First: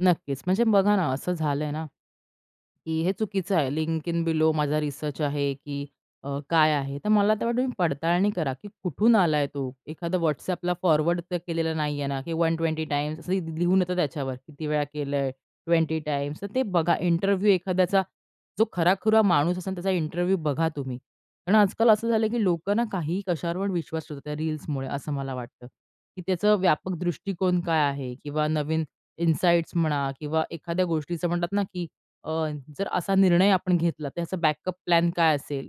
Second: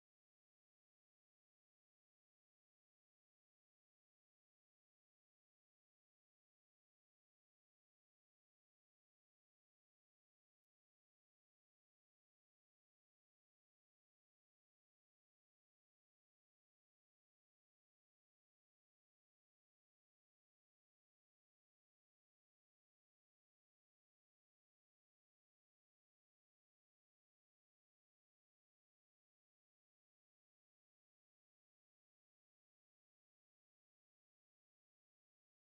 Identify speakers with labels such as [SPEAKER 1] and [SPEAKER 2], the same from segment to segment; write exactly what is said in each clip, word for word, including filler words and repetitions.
[SPEAKER 1] नक्कीच. म्हणजे बघा ना, असं झालंय ना, की हे चुकीचं आहे, लिंक इन बिलो माझा रिसर्च आहे की अ, काय आहे. तर मला तर वाटतं तुम्ही पडताळणी करा की कुठून आलाय तो? एखादा WhatsAppला फॉरवर्ड तर केलेलं नाहीये ना? की WhatsAppला वन ट्वेंटी टाइम्स असं ली लिहून येत त्याच्यावर, किती वेळा केलंय, ट्वेंटी टाइम्स तर ते बघा, इंटरव्ह्यू एखाद्याचा जो खरा-खुरा माणूस असेल त्याचा इंटरव्ह्यू बघा तुम्ही. कारण आज-काल असं झालंय की लोकंनं काहीही कशावर पण विश्वास ठेवतायेत रील्समुळे असं मला वाटतं, की त्याचं व्यापक दृष्टीकोन काय आहे? किंवा नवीन इनसाईट्स म्हणा किंवा एखाद्या गोष्टीचं म्हणतात ना, की अ, जर असा निर्णय आपण घेतला, तर त्याचा बॅकअप प्लॅन काय असेल?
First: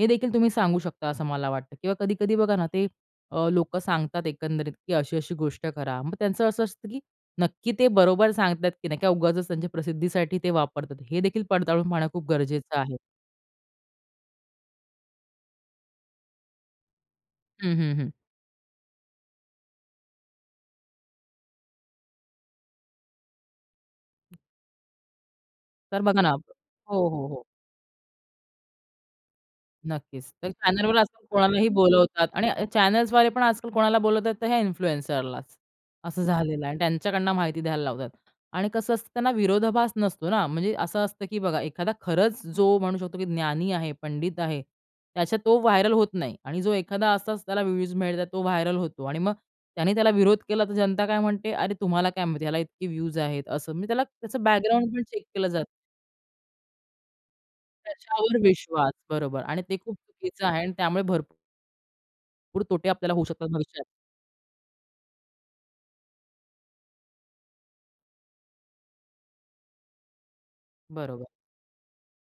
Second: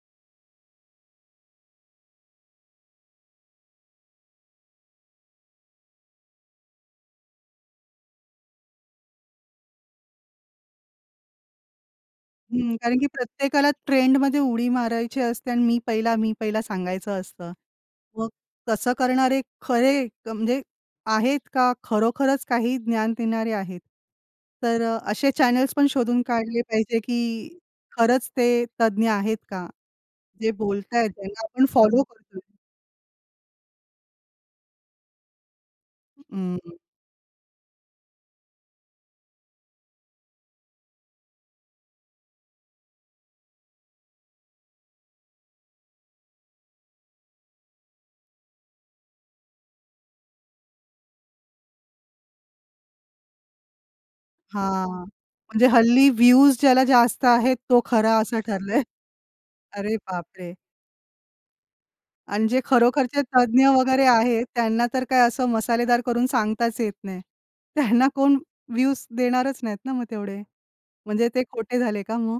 [SPEAKER 1] हे देखील तुम्ही सांगू शकता, असं मला वाटतं. किंवा कधी-कधी बघा ना, ते अ, लोकं सांगतात एकंदरीत की अशी-अशी गोष्ट करा. मग त्यांचं असं असतं की नक्की ते बरोबर सांगतात की नाही किंवा उगाचच त्यांच्या प्रसिद्धीसाठी ते वापरतात. हे देखील पडताळून पाहणं खूप
[SPEAKER 2] हं.
[SPEAKER 1] गरजेचं आहे.
[SPEAKER 2] कारण की प्रत्येकाला ट्रेंडमध्ये उडी मारायची असते आणि मी पहिला, मी पहिला, सांगायचं असतं.
[SPEAKER 1] हं, हं, हं.
[SPEAKER 2] मग तसं करणारे खरे क म्हणजे आहेत का खरोखरच काही ज्ञान देणारे आहेत? तर असे चॅनल्स पण
[SPEAKER 1] तर बघा
[SPEAKER 2] शोधून
[SPEAKER 1] ना हो,
[SPEAKER 2] काढले पाहिजे
[SPEAKER 1] हो, हो.
[SPEAKER 2] की खरंच ते तज्ञ आहेत का?
[SPEAKER 1] नक्कीच. तर
[SPEAKER 2] जे
[SPEAKER 1] चॅनलवर
[SPEAKER 2] बोलतायत
[SPEAKER 1] आजकाल
[SPEAKER 2] त्यांना आपण
[SPEAKER 1] कोणालाही
[SPEAKER 2] फॉलो
[SPEAKER 1] बोलावतात
[SPEAKER 2] करतो.
[SPEAKER 1] आणि अ चॅनल्सद्वारे पण आजकाल कोणाला बोलवतात, तर ह्या इन्फ्लुएन्सरलाच. असं झालेलं आहे आणि
[SPEAKER 2] हं.
[SPEAKER 1] त्यांच्याकडनं माहिती द्यायला लावतात आणि कसं असतं त्यांना विरोधाभास नसतो ना. म्हणजे असं असतं, की बघा एखादा खरंच जो म्हणू शकतो की ज्ञानी आहे, पंडित आहे, त्याच्या तो व्हायरल होत नाही आणि जो एखादा असाच त्याला व्ह्यूज मिळतात, तो व्हायरल होतो आणि मग त्याने त्याला विरोध केला, तर जनता काय म्हणते? "अरे! तुम्हाला काय माहिती आहे? याला इतके व्ह्यूज आहेत" असं. मग त्याला त्याचं बॅकग्राऊंड पण
[SPEAKER 2] हां,
[SPEAKER 1] चेक केलं जातं.
[SPEAKER 2] म्हणजे हल्ली व्ह्यूज ज्याला जास्त आहेत, तो खरा
[SPEAKER 1] त्याच्यावर
[SPEAKER 2] असं ठरलंय.
[SPEAKER 1] विश्वास. बरोबर आणि ते
[SPEAKER 2] अरे
[SPEAKER 1] खूप चुकीचं
[SPEAKER 2] बापरे!
[SPEAKER 1] आहे आणि त्यामुळे भर
[SPEAKER 2] आणि जे
[SPEAKER 1] पूर तोटे आपल्याला
[SPEAKER 2] खरोखरचे
[SPEAKER 1] होऊ शकतात
[SPEAKER 2] तज्ञ
[SPEAKER 1] भविष्यात.
[SPEAKER 2] वगैरे आहेत, त्यांना तर काय असं मसालेदार करून सांगताच येत नाही. त्यांना कोण व्ह्यूज देणारच नाहीत ना, मग तेवढे.
[SPEAKER 1] बरोबर.
[SPEAKER 2] म्हणजे ते खोटे झाले का मग?